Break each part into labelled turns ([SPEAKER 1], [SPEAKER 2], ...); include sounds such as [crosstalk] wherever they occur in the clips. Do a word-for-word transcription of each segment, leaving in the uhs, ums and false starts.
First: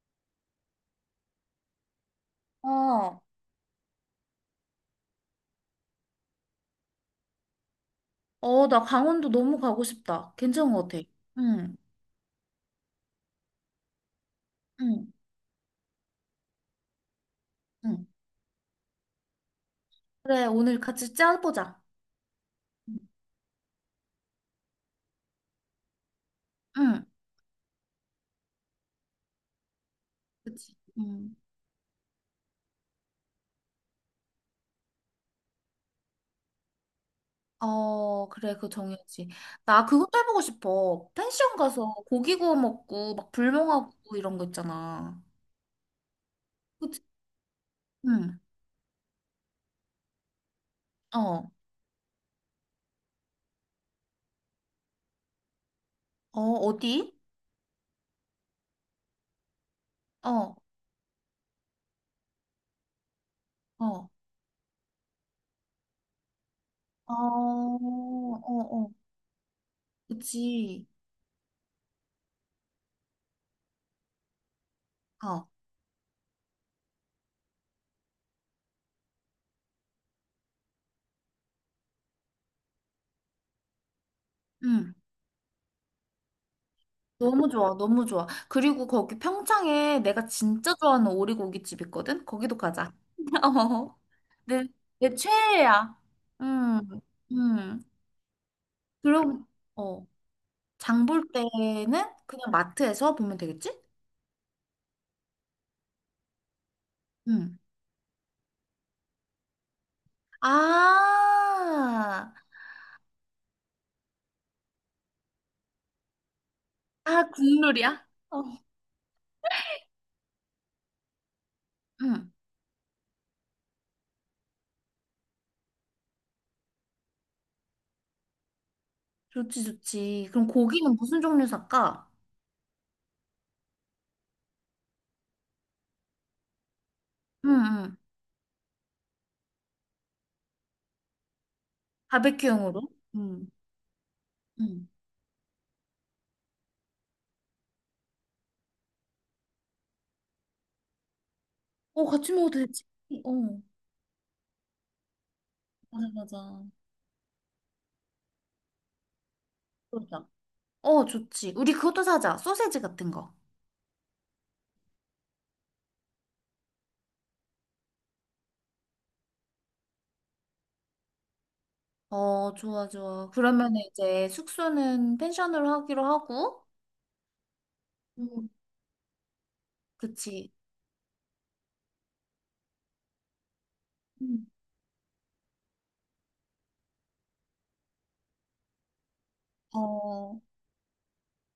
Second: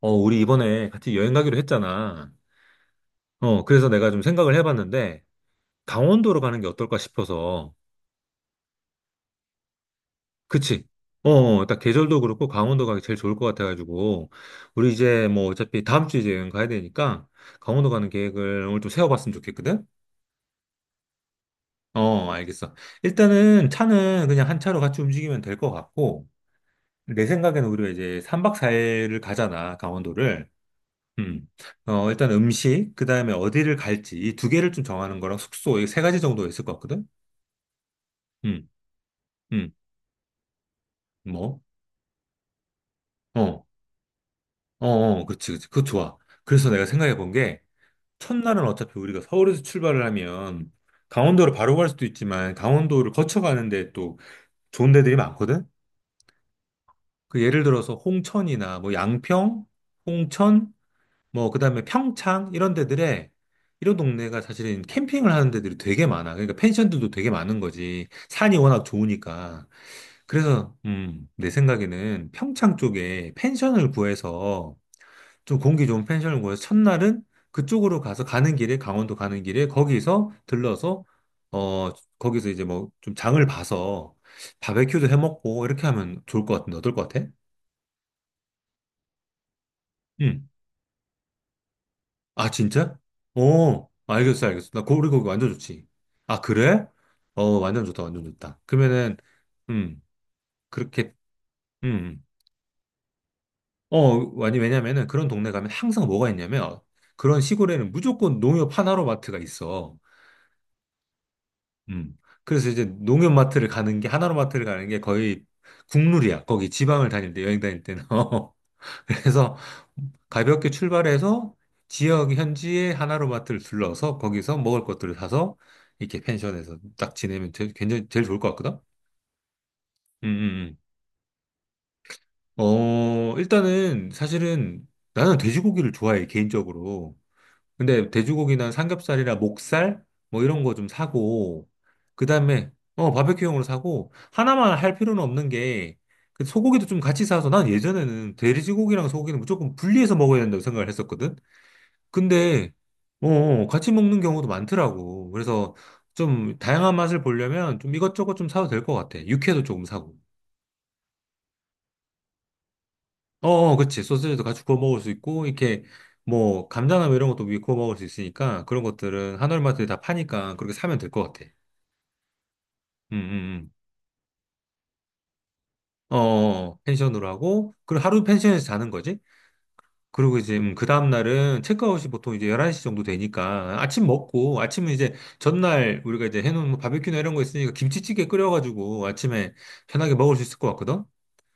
[SPEAKER 1] 어, 우리 이번에 같이 여행 가기로 했잖아.
[SPEAKER 2] 어,
[SPEAKER 1] 어, 그래서 내가 좀 생각을 해봤는데, 강원도로 가는 게 어떨까 싶어서.
[SPEAKER 2] 어, 나 강원도 너무 가고 싶다. 괜찮은
[SPEAKER 1] 그치?
[SPEAKER 2] 것 같아.
[SPEAKER 1] 어, 어, 어,
[SPEAKER 2] 응,
[SPEAKER 1] 딱 계절도 그렇고 강원도 가기 제일 좋을 것 같아가지고, 우리
[SPEAKER 2] 응,
[SPEAKER 1] 이제 뭐 어차피 다음 주에 이제 여행 가야 되니까, 강원도
[SPEAKER 2] 응.
[SPEAKER 1] 가는 계획을 오늘 좀 세워봤으면 좋겠거든?
[SPEAKER 2] 그래, 오늘 같이 짜보자.
[SPEAKER 1] 어, 어, 알겠어.
[SPEAKER 2] 응,
[SPEAKER 1] 일단은 차는 그냥 한 차로 같이 움직이면 될 것 같고,
[SPEAKER 2] 응,
[SPEAKER 1] 내 생각에는 우리가 이제 삼 박 사 일을 가잖아, 강원도를.
[SPEAKER 2] 그치. 응.
[SPEAKER 1] 음. 어, 일단 음식, 그 다음에 어디를 갈지, 이 두 개를 좀 정하는 거랑 숙소, 이 세 가지 정도 있을 것 같거든?
[SPEAKER 2] 어, 그래,
[SPEAKER 1] 음,
[SPEAKER 2] 그거 정해야지.
[SPEAKER 1] 음,
[SPEAKER 2] 나 그것도 해보고 싶어. 펜션
[SPEAKER 1] 뭐?
[SPEAKER 2] 가서 고기 구워 먹고, 막
[SPEAKER 1] 어,
[SPEAKER 2] 불멍하고 이런 거
[SPEAKER 1] 어,
[SPEAKER 2] 있잖아.
[SPEAKER 1] 어, 그렇지, 그렇지. 그거 좋아. 그래서 내가
[SPEAKER 2] 그치?
[SPEAKER 1] 생각해 본 게,
[SPEAKER 2] 응,
[SPEAKER 1] 첫날은 어차피 우리가 서울에서 출발을 하면,
[SPEAKER 2] 어,
[SPEAKER 1] 강원도로 바로 갈 수도 있지만, 강원도를 거쳐가는데 또 좋은 데들이 많거든?
[SPEAKER 2] 어, 어디?
[SPEAKER 1] 그 예를 들어서 홍천이나 뭐 양평,
[SPEAKER 2] 어,
[SPEAKER 1] 홍천, 뭐 그다음에 평창 이런 데들에 이런
[SPEAKER 2] 어,
[SPEAKER 1] 동네가 사실은 캠핑을 하는 데들이 되게 많아. 그러니까 펜션들도
[SPEAKER 2] 어,
[SPEAKER 1] 되게 많은
[SPEAKER 2] 어,
[SPEAKER 1] 거지. 산이 워낙
[SPEAKER 2] 어,
[SPEAKER 1] 좋으니까. 그래서
[SPEAKER 2] 그치.
[SPEAKER 1] 음, 내 생각에는 평창 쪽에 펜션을 구해서
[SPEAKER 2] 어,
[SPEAKER 1] 좀 공기 좋은 펜션을 구해서 첫날은 그쪽으로 가서 가는 길에 강원도 가는 길에 거기서 들러서 어 거기서 이제 뭐 좀 장을 봐서
[SPEAKER 2] 응.
[SPEAKER 1] 바베큐도 해 먹고 이렇게 하면 좋을 것 같은데 어떨 것 같아?
[SPEAKER 2] 너무 좋아, 너무 좋아. 그리고 거기 평창에 내가
[SPEAKER 1] 음.
[SPEAKER 2] 진짜 좋아하는 오리고기집 있거든?
[SPEAKER 1] 아,
[SPEAKER 2] 거기도 가자.
[SPEAKER 1] 진짜?
[SPEAKER 2] [laughs]
[SPEAKER 1] 어,
[SPEAKER 2] 어.
[SPEAKER 1] 알겠어,
[SPEAKER 2] 내,
[SPEAKER 1] 알겠어. 나 고,
[SPEAKER 2] 내
[SPEAKER 1] 그리고 그거 완전 좋지.
[SPEAKER 2] 최애야.
[SPEAKER 1] 아,
[SPEAKER 2] 음,
[SPEAKER 1] 그래? 어, 완전
[SPEAKER 2] 음.
[SPEAKER 1] 좋다, 완전 좋다. 그러면은,
[SPEAKER 2] 그럼,
[SPEAKER 1] 음,
[SPEAKER 2] 어, 장
[SPEAKER 1] 그렇게,
[SPEAKER 2] 볼
[SPEAKER 1] 음.
[SPEAKER 2] 때는
[SPEAKER 1] 음.
[SPEAKER 2] 그냥 마트에서 보면 되겠지?
[SPEAKER 1] 어, 아니, 왜냐면은 그런 동네 가면 항상 뭐가 있냐면, 그런
[SPEAKER 2] 음.
[SPEAKER 1] 시골에는 무조건 농협 하나로마트가 있어.
[SPEAKER 2] 아,
[SPEAKER 1] 음. 그래서 이제 농협마트를 가는 게, 하나로마트를 가는 게 거의 국룰이야. 거기 지방을
[SPEAKER 2] 아,
[SPEAKER 1] 다닐 때, 여행 다닐 때는.
[SPEAKER 2] 국룰이야?
[SPEAKER 1] [laughs]
[SPEAKER 2] 어.
[SPEAKER 1] 그래서 가볍게 출발해서 지역
[SPEAKER 2] 음,
[SPEAKER 1] 현지의 하나로마트를 둘러서 거기서 먹을 것들을 사서 이렇게 펜션에서 딱 지내면 제 굉장히 제일 좋을 것 같거든?
[SPEAKER 2] 좋지,
[SPEAKER 1] 음,
[SPEAKER 2] 좋지. 그럼
[SPEAKER 1] 음,
[SPEAKER 2] 고기는 무슨 종류 살까?
[SPEAKER 1] 음. 어, 일단은 사실은 나는 돼지고기를 좋아해, 개인적으로.
[SPEAKER 2] 음, 음.
[SPEAKER 1] 근데 돼지고기나 삼겹살이나 목살 뭐 이런 거 좀 사고, 그 다음에
[SPEAKER 2] 바베큐용으로?
[SPEAKER 1] 어,
[SPEAKER 2] 음,
[SPEAKER 1] 바베큐용으로 사고, 하나만
[SPEAKER 2] 음.
[SPEAKER 1] 할 필요는 없는 게, 그 소고기도 좀 같이 사서 난 예전에는 돼지고기랑 소고기는 무조건 분리해서 먹어야 된다고 생각을 했었거든?
[SPEAKER 2] 어, 같이 먹어도
[SPEAKER 1] 근데
[SPEAKER 2] 되지.
[SPEAKER 1] 어,
[SPEAKER 2] 어,
[SPEAKER 1] 어, 같이 먹는 경우도 많더라고. 그래서
[SPEAKER 2] 맞아,
[SPEAKER 1] 좀
[SPEAKER 2] 맞아.
[SPEAKER 1] 다양한 맛을 보려면 좀 이것저것 좀 사도 될 것 같아. 육회도 조금 사고.
[SPEAKER 2] 그러자. 어, 좋지. 우리 그것도 사자. 소세지 같은 거.
[SPEAKER 1] 어, 어, 그치. 소세지도 같이 구워 먹을 수 있고, 이렇게 뭐 감자나 뭐 이런 것도 위에 구워 먹을 수 있으니까 그런 것들은 한월마트에 다 파니까 그렇게 사면 될 것 같아.
[SPEAKER 2] 어, 좋아,
[SPEAKER 1] 음,
[SPEAKER 2] 좋아.
[SPEAKER 1] 음,
[SPEAKER 2] 그러면 이제 숙소는 펜션으로 하기로
[SPEAKER 1] 음. 어, 어,
[SPEAKER 2] 하고,
[SPEAKER 1] 어. 펜션으로 하고, 그리고 하루
[SPEAKER 2] 음,
[SPEAKER 1] 펜션에서 자는 거지? 그리고
[SPEAKER 2] 그치.
[SPEAKER 1] 이제 음, 그 다음 날은 체크아웃이 보통 이제 열한 시 정도 되니까 아침
[SPEAKER 2] 음.
[SPEAKER 1] 먹고 아침은 이제 전날 우리가 이제 해놓은 뭐 바베큐나 이런 거 있으니까 김치찌개 끓여가지고 아침에 편하게 먹을
[SPEAKER 2] 어,
[SPEAKER 1] 수 있을 것 같거든?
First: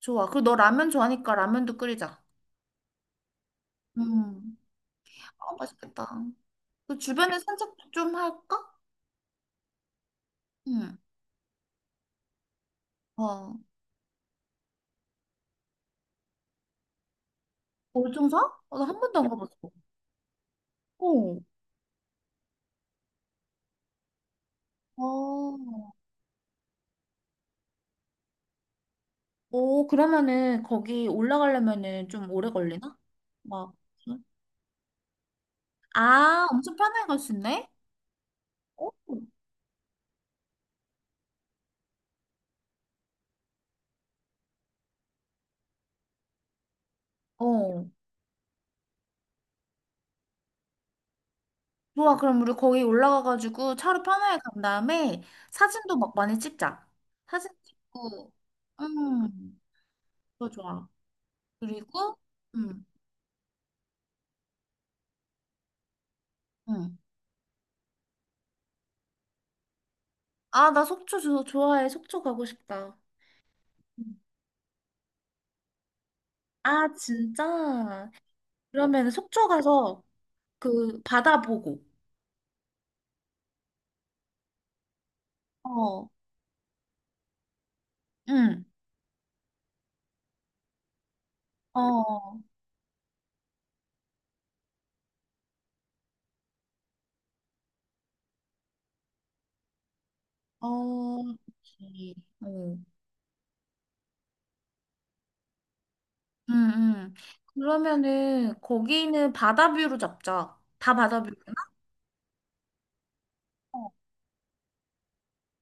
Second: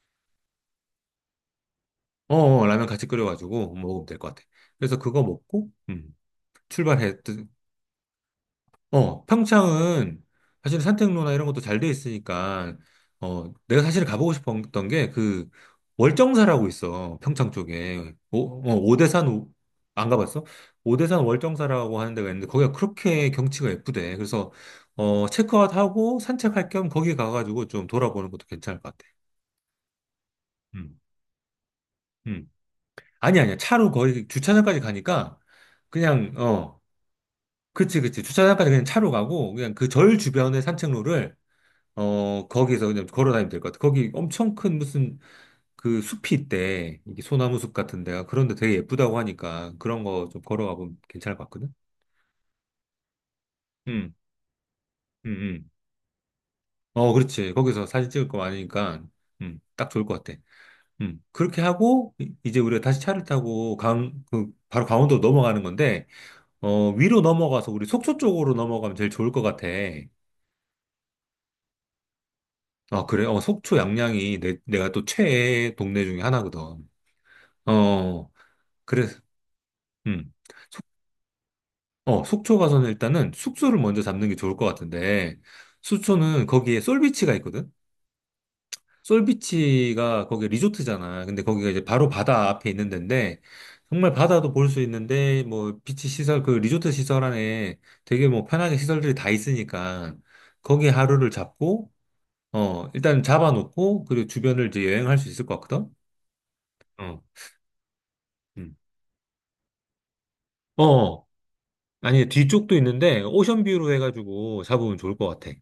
[SPEAKER 2] 좋아. 그리고 너 라면 좋아하니까 라면도 끓이자.
[SPEAKER 1] 어, 어, 라면 같이 끓여가지고 먹으면 될 것 같아.
[SPEAKER 2] 음,
[SPEAKER 1] 그래서 그거
[SPEAKER 2] 아,
[SPEAKER 1] 먹고 음,
[SPEAKER 2] 맛있겠다. 그
[SPEAKER 1] 출발해.
[SPEAKER 2] 주변에 산책 좀 할까?
[SPEAKER 1] 어, 평창은 사실
[SPEAKER 2] 응.
[SPEAKER 1] 산책로나 이런 것도 잘 돼 있으니까, 어,
[SPEAKER 2] 어,
[SPEAKER 1] 내가 사실 가보고 싶었던 게 그 월정사라고 있어. 평창 쪽에.
[SPEAKER 2] 월등사?
[SPEAKER 1] 오, 어,
[SPEAKER 2] 어, 나한 번도
[SPEAKER 1] 오대산,
[SPEAKER 2] 안
[SPEAKER 1] 오-
[SPEAKER 2] 가봤어.
[SPEAKER 1] 안 가봤어? 오대산
[SPEAKER 2] 어,
[SPEAKER 1] 월정사라고 하는 데가 있는데 거기가 그렇게 경치가 예쁘대. 그래서, 어,
[SPEAKER 2] 어,
[SPEAKER 1] 체크아웃 하고 산책할 겸 거기 가가지고 좀 돌아보는 것도 괜찮을 것 같아.
[SPEAKER 2] 오, 그러면은
[SPEAKER 1] 음,
[SPEAKER 2] 거기 올라가려면은 좀
[SPEAKER 1] 음.
[SPEAKER 2] 오래 걸리나?
[SPEAKER 1] 아니, 아니야.
[SPEAKER 2] 막,
[SPEAKER 1] 차로
[SPEAKER 2] 응?
[SPEAKER 1] 거의 주차장까지 가니까 그냥,
[SPEAKER 2] 아, 엄청
[SPEAKER 1] 어,
[SPEAKER 2] 편하게 갈 수 있네?
[SPEAKER 1] 그치, 그치. 주차장까지 그냥
[SPEAKER 2] 어?
[SPEAKER 1] 차로 가고 그냥 그 절 주변의 산책로를 어, 거기서 그냥 걸어다니면 될 것 같아. 거기 엄청 큰 무슨 그 숲이 있대. 이게 소나무 숲
[SPEAKER 2] 어.
[SPEAKER 1] 같은 데가. 그런데 되게 예쁘다고 하니까 그런 거 좀 걸어가 보면 괜찮을 것 같거든?
[SPEAKER 2] 좋아, 그럼 우리 거기 올라가가지고 차로
[SPEAKER 1] 응,
[SPEAKER 2] 편하게 간 다음에
[SPEAKER 1] 응, 응.
[SPEAKER 2] 사진도 막 많이 찍자.
[SPEAKER 1] 어,
[SPEAKER 2] 사진
[SPEAKER 1] 그렇지. 거기서 사진 찍을
[SPEAKER 2] 찍고,
[SPEAKER 1] 거 많으니까, 음,
[SPEAKER 2] 음,
[SPEAKER 1] 딱 좋을 것 같아.
[SPEAKER 2] 그거 좋아.
[SPEAKER 1] 음, 그렇게 하고,
[SPEAKER 2] 그리고,
[SPEAKER 1] 이- 이제 우리가
[SPEAKER 2] 음,
[SPEAKER 1] 다시 차를 타고 강, 그, 바로 강원도 넘어가는 건데, 어,
[SPEAKER 2] 음.
[SPEAKER 1] 위로 넘어가서 우리 속초 쪽으로 넘어가면 제일 좋을 것 같아.
[SPEAKER 2] 아, 나 속초 조- 좋아해. 속초 가고 싶다.
[SPEAKER 1] 아, 그래? 어, 속초
[SPEAKER 2] 음.
[SPEAKER 1] 양양이 내, 내가 또 최애 동네 중에 하나거든.
[SPEAKER 2] 아, 진짜?
[SPEAKER 1] 어,
[SPEAKER 2] 그러면
[SPEAKER 1] 그래서,
[SPEAKER 2] 속초 가서 그 바다 보고,
[SPEAKER 1] 어, 속초 가서는 일단은 숙소를 먼저 잡는 게 좋을 것 같은데,
[SPEAKER 2] 어,
[SPEAKER 1] 속초는 거기에 솔비치가 있거든?
[SPEAKER 2] 응,
[SPEAKER 1] 솔비치가 거기 리조트잖아. 근데 거기가 이제 바로
[SPEAKER 2] 어,
[SPEAKER 1] 바다 앞에 있는 데인데, 정말 바다도 볼 수 있는데, 뭐, 비치 시설, 그 리조트 시설 안에 되게 뭐 편하게 시설들이 다 있으니까, 거기
[SPEAKER 2] 어,
[SPEAKER 1] 하루를 잡고,
[SPEAKER 2] 그치. 어.
[SPEAKER 1] 어, 일단 잡아놓고, 그리고 주변을 이제 여행할 수 있을 것 같거든?
[SPEAKER 2] 응, 응.
[SPEAKER 1] 어,
[SPEAKER 2] 그러면은
[SPEAKER 1] 음.
[SPEAKER 2] 거기는 바다뷰로 잡자. 다
[SPEAKER 1] 어,
[SPEAKER 2] 바다뷰.
[SPEAKER 1] 아니, 뒤쪽도 있는데, 오션뷰로 해가지고 잡으면 좋을 것 같아.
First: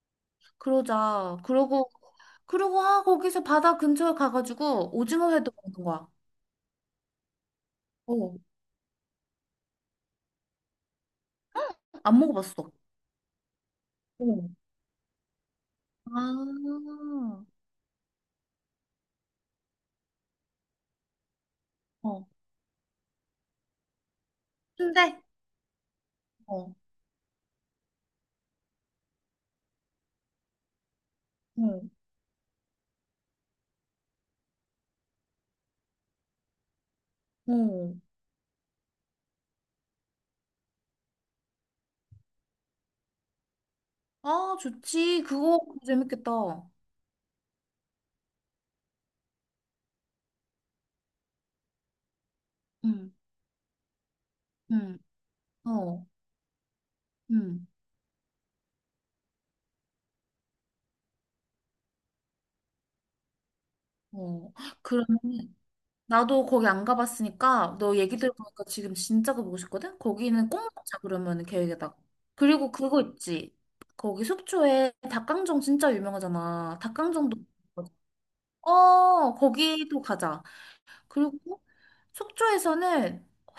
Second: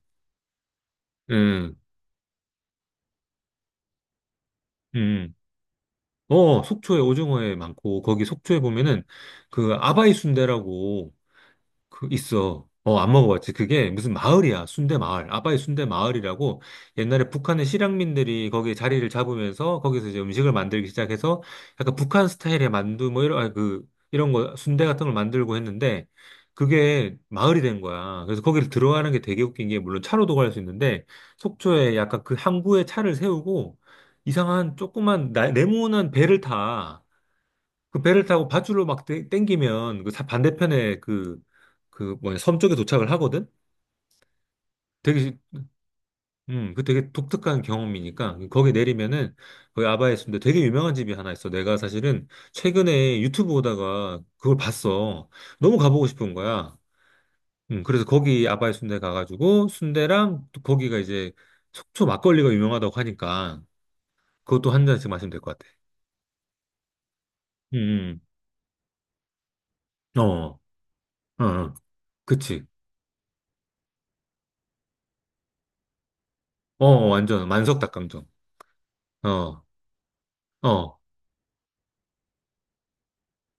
[SPEAKER 2] 그러자.
[SPEAKER 1] 음,
[SPEAKER 2] 그러고, 그러고, 아, 거기서 바다 근처에 가가지고 오징어
[SPEAKER 1] 음.
[SPEAKER 2] 회도 먹는 거야.
[SPEAKER 1] 어, 속초에 오징어회 많고, 거기
[SPEAKER 2] 어,
[SPEAKER 1] 속초에 보면은 그 아바이 순대라고, 그
[SPEAKER 2] 안
[SPEAKER 1] 있어.
[SPEAKER 2] 먹어봤어.
[SPEAKER 1] 어, 안 먹어봤지. 그게 무슨
[SPEAKER 2] 어.
[SPEAKER 1] 마을이야. 순대 마을. 아바이 순대 마을이라고 옛날에
[SPEAKER 2] 아,
[SPEAKER 1] 북한의 실향민들이 거기에 자리를 잡으면서 거기서 이제 음식을 만들기 시작해서 약간 북한
[SPEAKER 2] 어,
[SPEAKER 1] 스타일의 만두 뭐 이런, 아니, 그, 이런 거, 순대 같은 걸
[SPEAKER 2] 순대?
[SPEAKER 1] 만들고 했는데
[SPEAKER 2] 어,
[SPEAKER 1] 그게 마을이 된 거야. 그래서 거기를 들어가는 게 되게 웃긴 게 물론 차로도 갈 수 있는데
[SPEAKER 2] 어
[SPEAKER 1] 속초에 약간 그 항구에 차를 세우고 이상한 조그만 나- 네모난 배를 타.
[SPEAKER 2] 어.
[SPEAKER 1] 그 배를 타고 밧줄로 막 땡- 땡기면 그 사- 반대편에 그 그 뭐냐 섬 쪽에 도착을 하거든.
[SPEAKER 2] 아, 좋지.
[SPEAKER 1] 되게
[SPEAKER 2] 그거 재밌겠다.
[SPEAKER 1] 음, 그 되게 독특한 경험이니까 거기 내리면은 거기 아바에 있는데 되게 유명한 집이 하나 있어. 내가 사실은
[SPEAKER 2] 응,
[SPEAKER 1] 최근에 유튜브 보다가 그걸
[SPEAKER 2] 응,
[SPEAKER 1] 봤어. 너무 가보고
[SPEAKER 2] 어,
[SPEAKER 1] 싶은 거야.
[SPEAKER 2] 응,
[SPEAKER 1] 음, 그래서 거기 아바이 순대 가가지고 순대랑 또 거기가 이제 속초 막걸리가 유명하다고 하니까
[SPEAKER 2] 어.
[SPEAKER 1] 그것도 한 잔씩 마시면 될
[SPEAKER 2] 그러면
[SPEAKER 1] 것 같아.
[SPEAKER 2] 나도 거기 안 가봤으니까 너 얘기
[SPEAKER 1] 음,
[SPEAKER 2] 들어보니까 지금 진짜 가보고 싶거든?
[SPEAKER 1] 음.
[SPEAKER 2] 거기는 꼭
[SPEAKER 1] 어,
[SPEAKER 2] 응. 먹자 그러면
[SPEAKER 1] 어, 어.
[SPEAKER 2] 계획에다가.
[SPEAKER 1] 그치.
[SPEAKER 2] 그리고 그거 있지. 거기 속초에 닭강정 진짜 유명하잖아.
[SPEAKER 1] 어, 어,
[SPEAKER 2] 닭강정도
[SPEAKER 1] 완전 만석
[SPEAKER 2] 먹어보자.
[SPEAKER 1] 닭강정.
[SPEAKER 2] 어
[SPEAKER 1] 어,
[SPEAKER 2] 거기도 가자.
[SPEAKER 1] 어.
[SPEAKER 2] 그리고 속초에서는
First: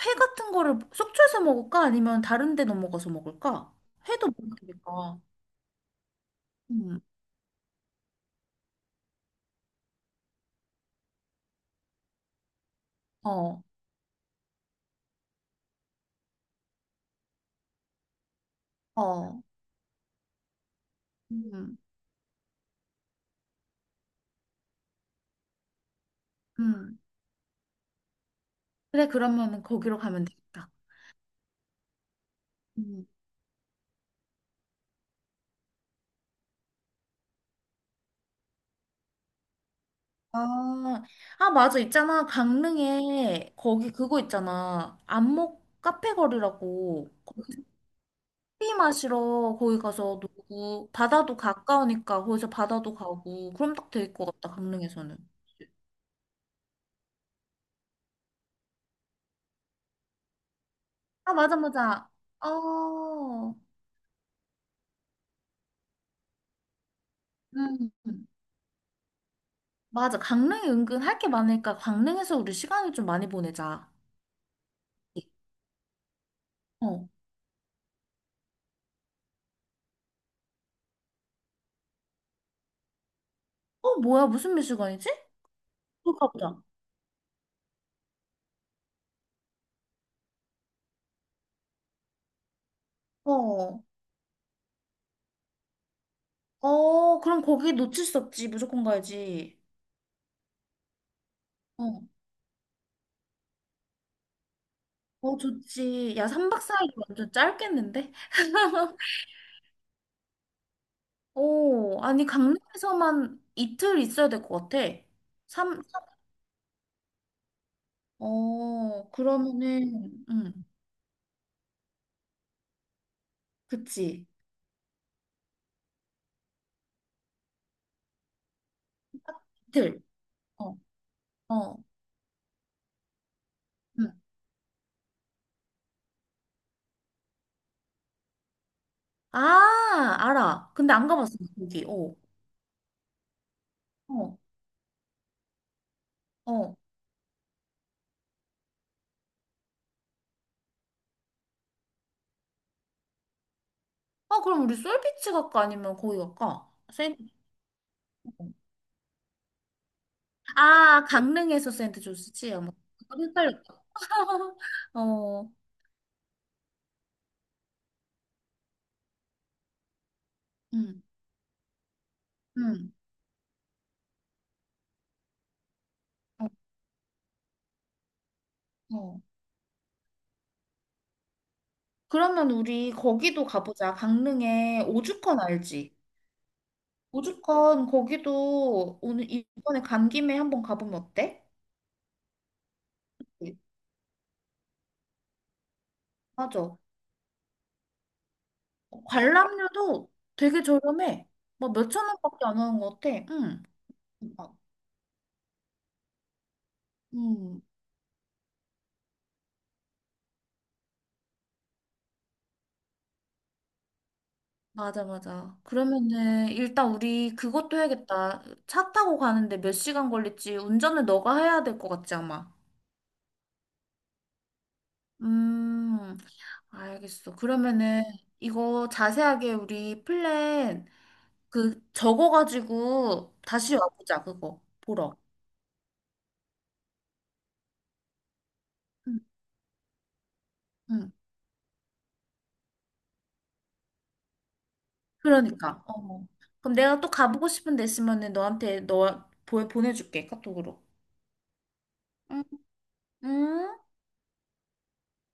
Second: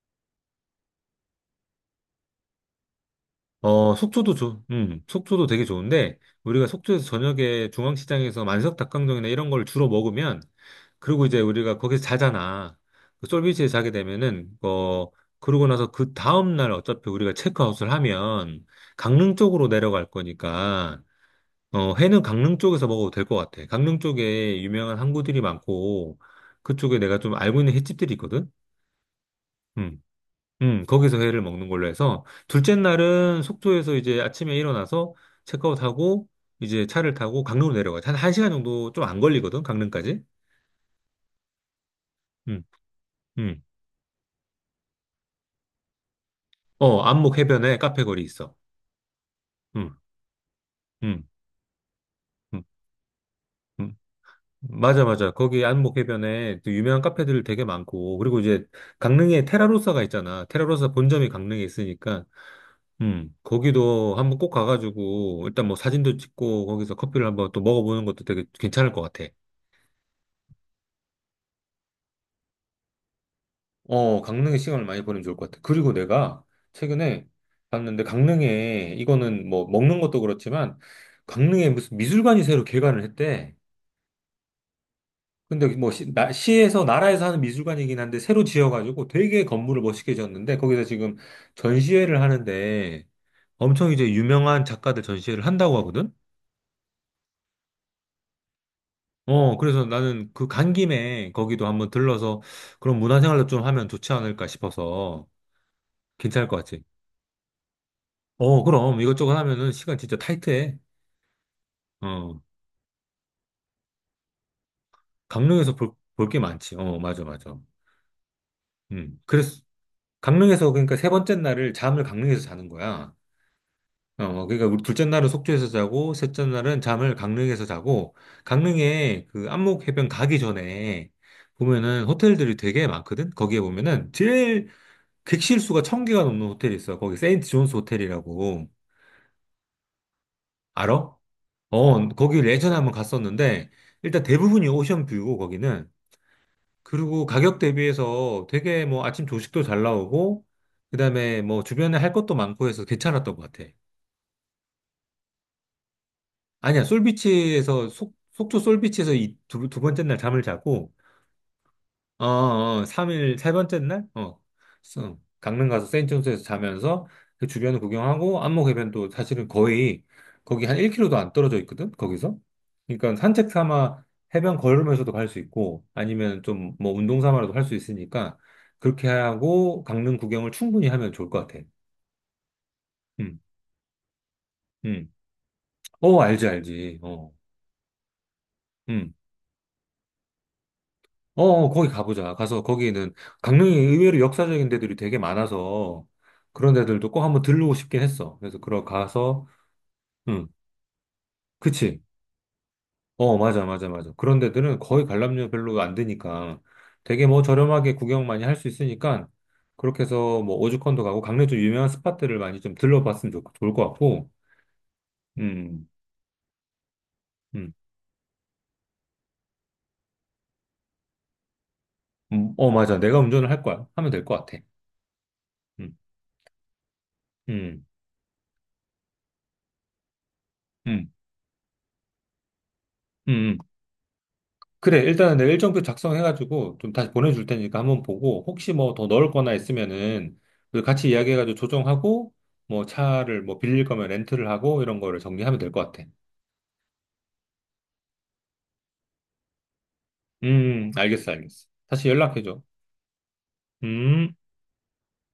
[SPEAKER 2] 회 같은 거를 속초에서 먹을까? 아니면 다른 데 넘어가서 먹을까?
[SPEAKER 1] 어,
[SPEAKER 2] 회도
[SPEAKER 1] 속초도
[SPEAKER 2] 먹어야
[SPEAKER 1] 좋, 음,
[SPEAKER 2] 되니까.
[SPEAKER 1] 속초도 되게 좋은데, 우리가
[SPEAKER 2] 음,
[SPEAKER 1] 속초에서 저녁에 중앙시장에서 만석 닭강정이나 이런 걸 주로 먹으면, 그리고 이제 우리가 거기서 자잖아. 그
[SPEAKER 2] 어,
[SPEAKER 1] 솔비치에 자게 되면은, 어, 그러고 나서 그 다음날 어차피 우리가 체크아웃을 하면, 강릉
[SPEAKER 2] 어,
[SPEAKER 1] 쪽으로 내려갈 거니까,
[SPEAKER 2] 음,
[SPEAKER 1] 어, 회는 강릉 쪽에서 먹어도 될 것 같아. 강릉 쪽에 유명한 항구들이 많고, 그쪽에
[SPEAKER 2] 음.
[SPEAKER 1] 내가 좀 알고 있는 횟집들이 있거든?
[SPEAKER 2] 그래 그러면은 거기로
[SPEAKER 1] 음.
[SPEAKER 2] 가면 되겠다.
[SPEAKER 1] 음, 거기서 회를 먹는 걸로 해서, 둘째
[SPEAKER 2] 음.
[SPEAKER 1] 날은 속초에서 이제 아침에 일어나서 체크아웃하고, 이제 차를 타고 강릉으로 내려가. 한 1시간 정도 좀 안 걸리거든, 강릉까지.
[SPEAKER 2] 아, 아, 맞아. 있잖아.
[SPEAKER 1] 음,
[SPEAKER 2] 강릉에
[SPEAKER 1] 음.
[SPEAKER 2] 거기 그거 있잖아. 안목 카페
[SPEAKER 1] 어,
[SPEAKER 2] 거리라고.
[SPEAKER 1] 안목
[SPEAKER 2] 거기
[SPEAKER 1] 해변에 카페 거리 있어.
[SPEAKER 2] 커피 마시러 거기
[SPEAKER 1] 음,
[SPEAKER 2] 가서 놀고
[SPEAKER 1] 음,
[SPEAKER 2] 바다도 가까우니까 거기서
[SPEAKER 1] 음,
[SPEAKER 2] 바다도 가고 그럼 딱
[SPEAKER 1] 음.
[SPEAKER 2] 될 것 같다.
[SPEAKER 1] 맞아,
[SPEAKER 2] 강릉에서는.
[SPEAKER 1] 맞아. 거기 안목 해변에 또 유명한 카페들 되게 많고, 그리고 이제 강릉에 테라로사가 있잖아. 테라로사 본점이
[SPEAKER 2] 아, 맞아,
[SPEAKER 1] 강릉에
[SPEAKER 2] 맞아.
[SPEAKER 1] 있으니까, 음,
[SPEAKER 2] 어.
[SPEAKER 1] 거기도 한번 꼭 가가지고, 일단 뭐 사진도 찍고, 거기서 커피를 한번 또
[SPEAKER 2] 음.
[SPEAKER 1] 먹어보는 것도
[SPEAKER 2] 음.
[SPEAKER 1] 되게 괜찮을 것 같아.
[SPEAKER 2] 맞아. 강릉이 은근 할 게 많으니까 강릉에서 우리 시간을 좀 많이 보내자.
[SPEAKER 1] 어, 강릉에 시간을 많이 보내면 좋을 것 같아. 그리고 내가
[SPEAKER 2] 어.
[SPEAKER 1] 최근에 봤는데 강릉에 이거는 뭐 먹는 것도 그렇지만 강릉에 무슨 미술관이 새로 개관을 했대.
[SPEAKER 2] 어, 뭐야? 무슨 몇 시간이지?
[SPEAKER 1] 근데 뭐 시,
[SPEAKER 2] 그거
[SPEAKER 1] 나,
[SPEAKER 2] 가보자.
[SPEAKER 1] 시에서 나라에서 하는 미술관이긴 한데 새로 지어가지고 되게 건물을 멋있게 지었는데 거기서 지금 전시회를 하는데
[SPEAKER 2] 어.
[SPEAKER 1] 엄청 이제 유명한 작가들 전시회를 한다고 하거든.
[SPEAKER 2] 어, 그럼 거기 놓칠 수 없지. 무조건
[SPEAKER 1] 어,
[SPEAKER 2] 가야지.
[SPEAKER 1] 그래서 나는 그 간 김에 거기도 한번
[SPEAKER 2] 어.
[SPEAKER 1] 들러서 그런 문화생활도 좀 하면 좋지 않을까 싶어서
[SPEAKER 2] 어, 좋지. 야,
[SPEAKER 1] 괜찮을 것
[SPEAKER 2] 삼 박
[SPEAKER 1] 같지?
[SPEAKER 2] 사 일 완전 짧겠는데? [laughs]
[SPEAKER 1] 어, 그럼 이것저것 하면은 시간 진짜 타이트해.
[SPEAKER 2] 오, 아니,
[SPEAKER 1] 어,
[SPEAKER 2] 강릉에서만 이틀 있어야 될 것 같아.
[SPEAKER 1] 강릉에서
[SPEAKER 2] 삼,
[SPEAKER 1] 볼, 볼 게 많지. 어, 맞아, 맞아.
[SPEAKER 2] 어,
[SPEAKER 1] 음, 그래서
[SPEAKER 2] 그러면은, 음,
[SPEAKER 1] 강릉에서 그러니까 세 번째 날을 잠을 강릉에서 자는 거야.
[SPEAKER 2] 그치.
[SPEAKER 1] 어, 그러니까 우리 둘째 날은 속초에서 자고 셋째 날은 잠을 강릉에서 자고 강릉에 그 안목
[SPEAKER 2] 이틀.
[SPEAKER 1] 해변 가기
[SPEAKER 2] 어,
[SPEAKER 1] 전에
[SPEAKER 2] 어,
[SPEAKER 1] 보면은 호텔들이 되게 많거든. 거기에 보면은
[SPEAKER 2] 음.
[SPEAKER 1] 제일 객실 수가 천 개가 넘는 호텔이 있어. 거기 세인트 존스 호텔이라고
[SPEAKER 2] 아, 알아. 근데 안
[SPEAKER 1] 알아?
[SPEAKER 2] 가봤어, 거기.
[SPEAKER 1] 어,
[SPEAKER 2] 어,
[SPEAKER 1] 거기 예전에 한번 갔었는데 일단
[SPEAKER 2] 어,
[SPEAKER 1] 대부분이 오션뷰고 거기는
[SPEAKER 2] 어.
[SPEAKER 1] 그리고 가격 대비해서 되게 뭐 아침 조식도 잘 나오고, 그다음에 뭐 주변에 할 것도 많고 해서 괜찮았던 것 같아.
[SPEAKER 2] 아, 그럼 우리 솔비치 갈까? 아니면 거기 갈까?
[SPEAKER 1] 아니야,
[SPEAKER 2] 세인트
[SPEAKER 1] 솔비치에서, 속,
[SPEAKER 2] 조스.
[SPEAKER 1] 속초 솔비치에서 이 두, 두 번째 날 잠을 자고,
[SPEAKER 2] 아, 강릉에서 세인트
[SPEAKER 1] 어,
[SPEAKER 2] 조스지? 아마
[SPEAKER 1] 어, 사흘, 세
[SPEAKER 2] 헷갈렸다.
[SPEAKER 1] 번째 날? 어.
[SPEAKER 2] [laughs]
[SPEAKER 1] 서-
[SPEAKER 2] 어,
[SPEAKER 1] 강릉 가서 세인트존스에서 자면서 그 주변을 구경하고 안목해변도 사실은 거의 거기 한1
[SPEAKER 2] 음,
[SPEAKER 1] 킬로도안 떨어져 있거든, 거기서.
[SPEAKER 2] 음,
[SPEAKER 1] 그러니까 산책 삼아 해변 걸으면서도 갈 수 있고 아니면
[SPEAKER 2] 어,
[SPEAKER 1] 좀 뭐 운동 삼아라도 할 수 있으니까 그렇게
[SPEAKER 2] 어.
[SPEAKER 1] 하고 강릉 구경을 충분히 하면 좋을 것 같아.
[SPEAKER 2] 그러면 우리
[SPEAKER 1] 음,
[SPEAKER 2] 거기도 가보자. 강릉에
[SPEAKER 1] 음.
[SPEAKER 2] 오죽헌 알지?
[SPEAKER 1] 어, 알지, 알지. 어.
[SPEAKER 2] 오죽헌 거기도
[SPEAKER 1] 음.
[SPEAKER 2] 오늘 이번에 간 김에 한번 가보면
[SPEAKER 1] 어,
[SPEAKER 2] 어때?
[SPEAKER 1] 어, 거기 가보자. 가서 거기는
[SPEAKER 2] 네.
[SPEAKER 1] 강릉이 의외로 역사적인 데들이 되게 많아서 그런
[SPEAKER 2] 맞아.
[SPEAKER 1] 데들도 꼭 한번 들르고 싶긴 했어. 그래서 그러 가서,
[SPEAKER 2] 관람료도
[SPEAKER 1] 응,
[SPEAKER 2] 되게 저렴해. 막
[SPEAKER 1] 그치.
[SPEAKER 2] 몇천 원밖에 안 하는 것 같아.
[SPEAKER 1] 어,
[SPEAKER 2] 응.
[SPEAKER 1] 맞아, 맞아, 맞아. 그런
[SPEAKER 2] 막,
[SPEAKER 1] 데들은 거의 관람료 별로 안 드니까 되게 뭐
[SPEAKER 2] 음,
[SPEAKER 1] 저렴하게 구경 많이 할 수 있으니까 그렇게 해서 뭐 오죽헌도 가고 강릉 좀 유명한 스팟들을 많이 좀 들러봤으면 좋, 좋을 것 같고,
[SPEAKER 2] 맞아, 맞아.
[SPEAKER 1] 음,
[SPEAKER 2] 그러면은 일단 우리
[SPEAKER 1] 음,
[SPEAKER 2] 그것도 해야겠다. 차 타고 가는데 몇 시간 걸릴지 운전을 너가 해야 될 것 같지, 아마.
[SPEAKER 1] 음, 어, 맞아. 내가 운전을 할 거야. 하면 될 것 같아. 음,
[SPEAKER 2] 음, 알겠어.
[SPEAKER 1] 음,
[SPEAKER 2] 그러면은 이거 자세하게 우리 플랜
[SPEAKER 1] 음,
[SPEAKER 2] 그 적어가지고
[SPEAKER 1] 음. 음.
[SPEAKER 2] 다시 와보자 그거
[SPEAKER 1] 그래,
[SPEAKER 2] 보러.
[SPEAKER 1] 일단은 내가 일정표 작성해가지고 좀 다시 보내줄 테니까 한번 보고 혹시 뭐 더
[SPEAKER 2] 응,
[SPEAKER 1] 넣을 거나 있으면은 우리 같이
[SPEAKER 2] 응.
[SPEAKER 1] 이야기해가지고 조정하고 뭐 차를 뭐 빌릴 거면 렌트를 하고 이런 거를 정리하면 될
[SPEAKER 2] 그러니까.
[SPEAKER 1] 것 같아.
[SPEAKER 2] 어. 그럼 내가 또 가보고 싶은 데 있으면은 너한테 너 보, 보내줄게 카톡으로.
[SPEAKER 1] 음, 알겠어, 알겠어. 다시
[SPEAKER 2] 응.
[SPEAKER 1] 연락해줘.
[SPEAKER 2] 응?
[SPEAKER 1] 음.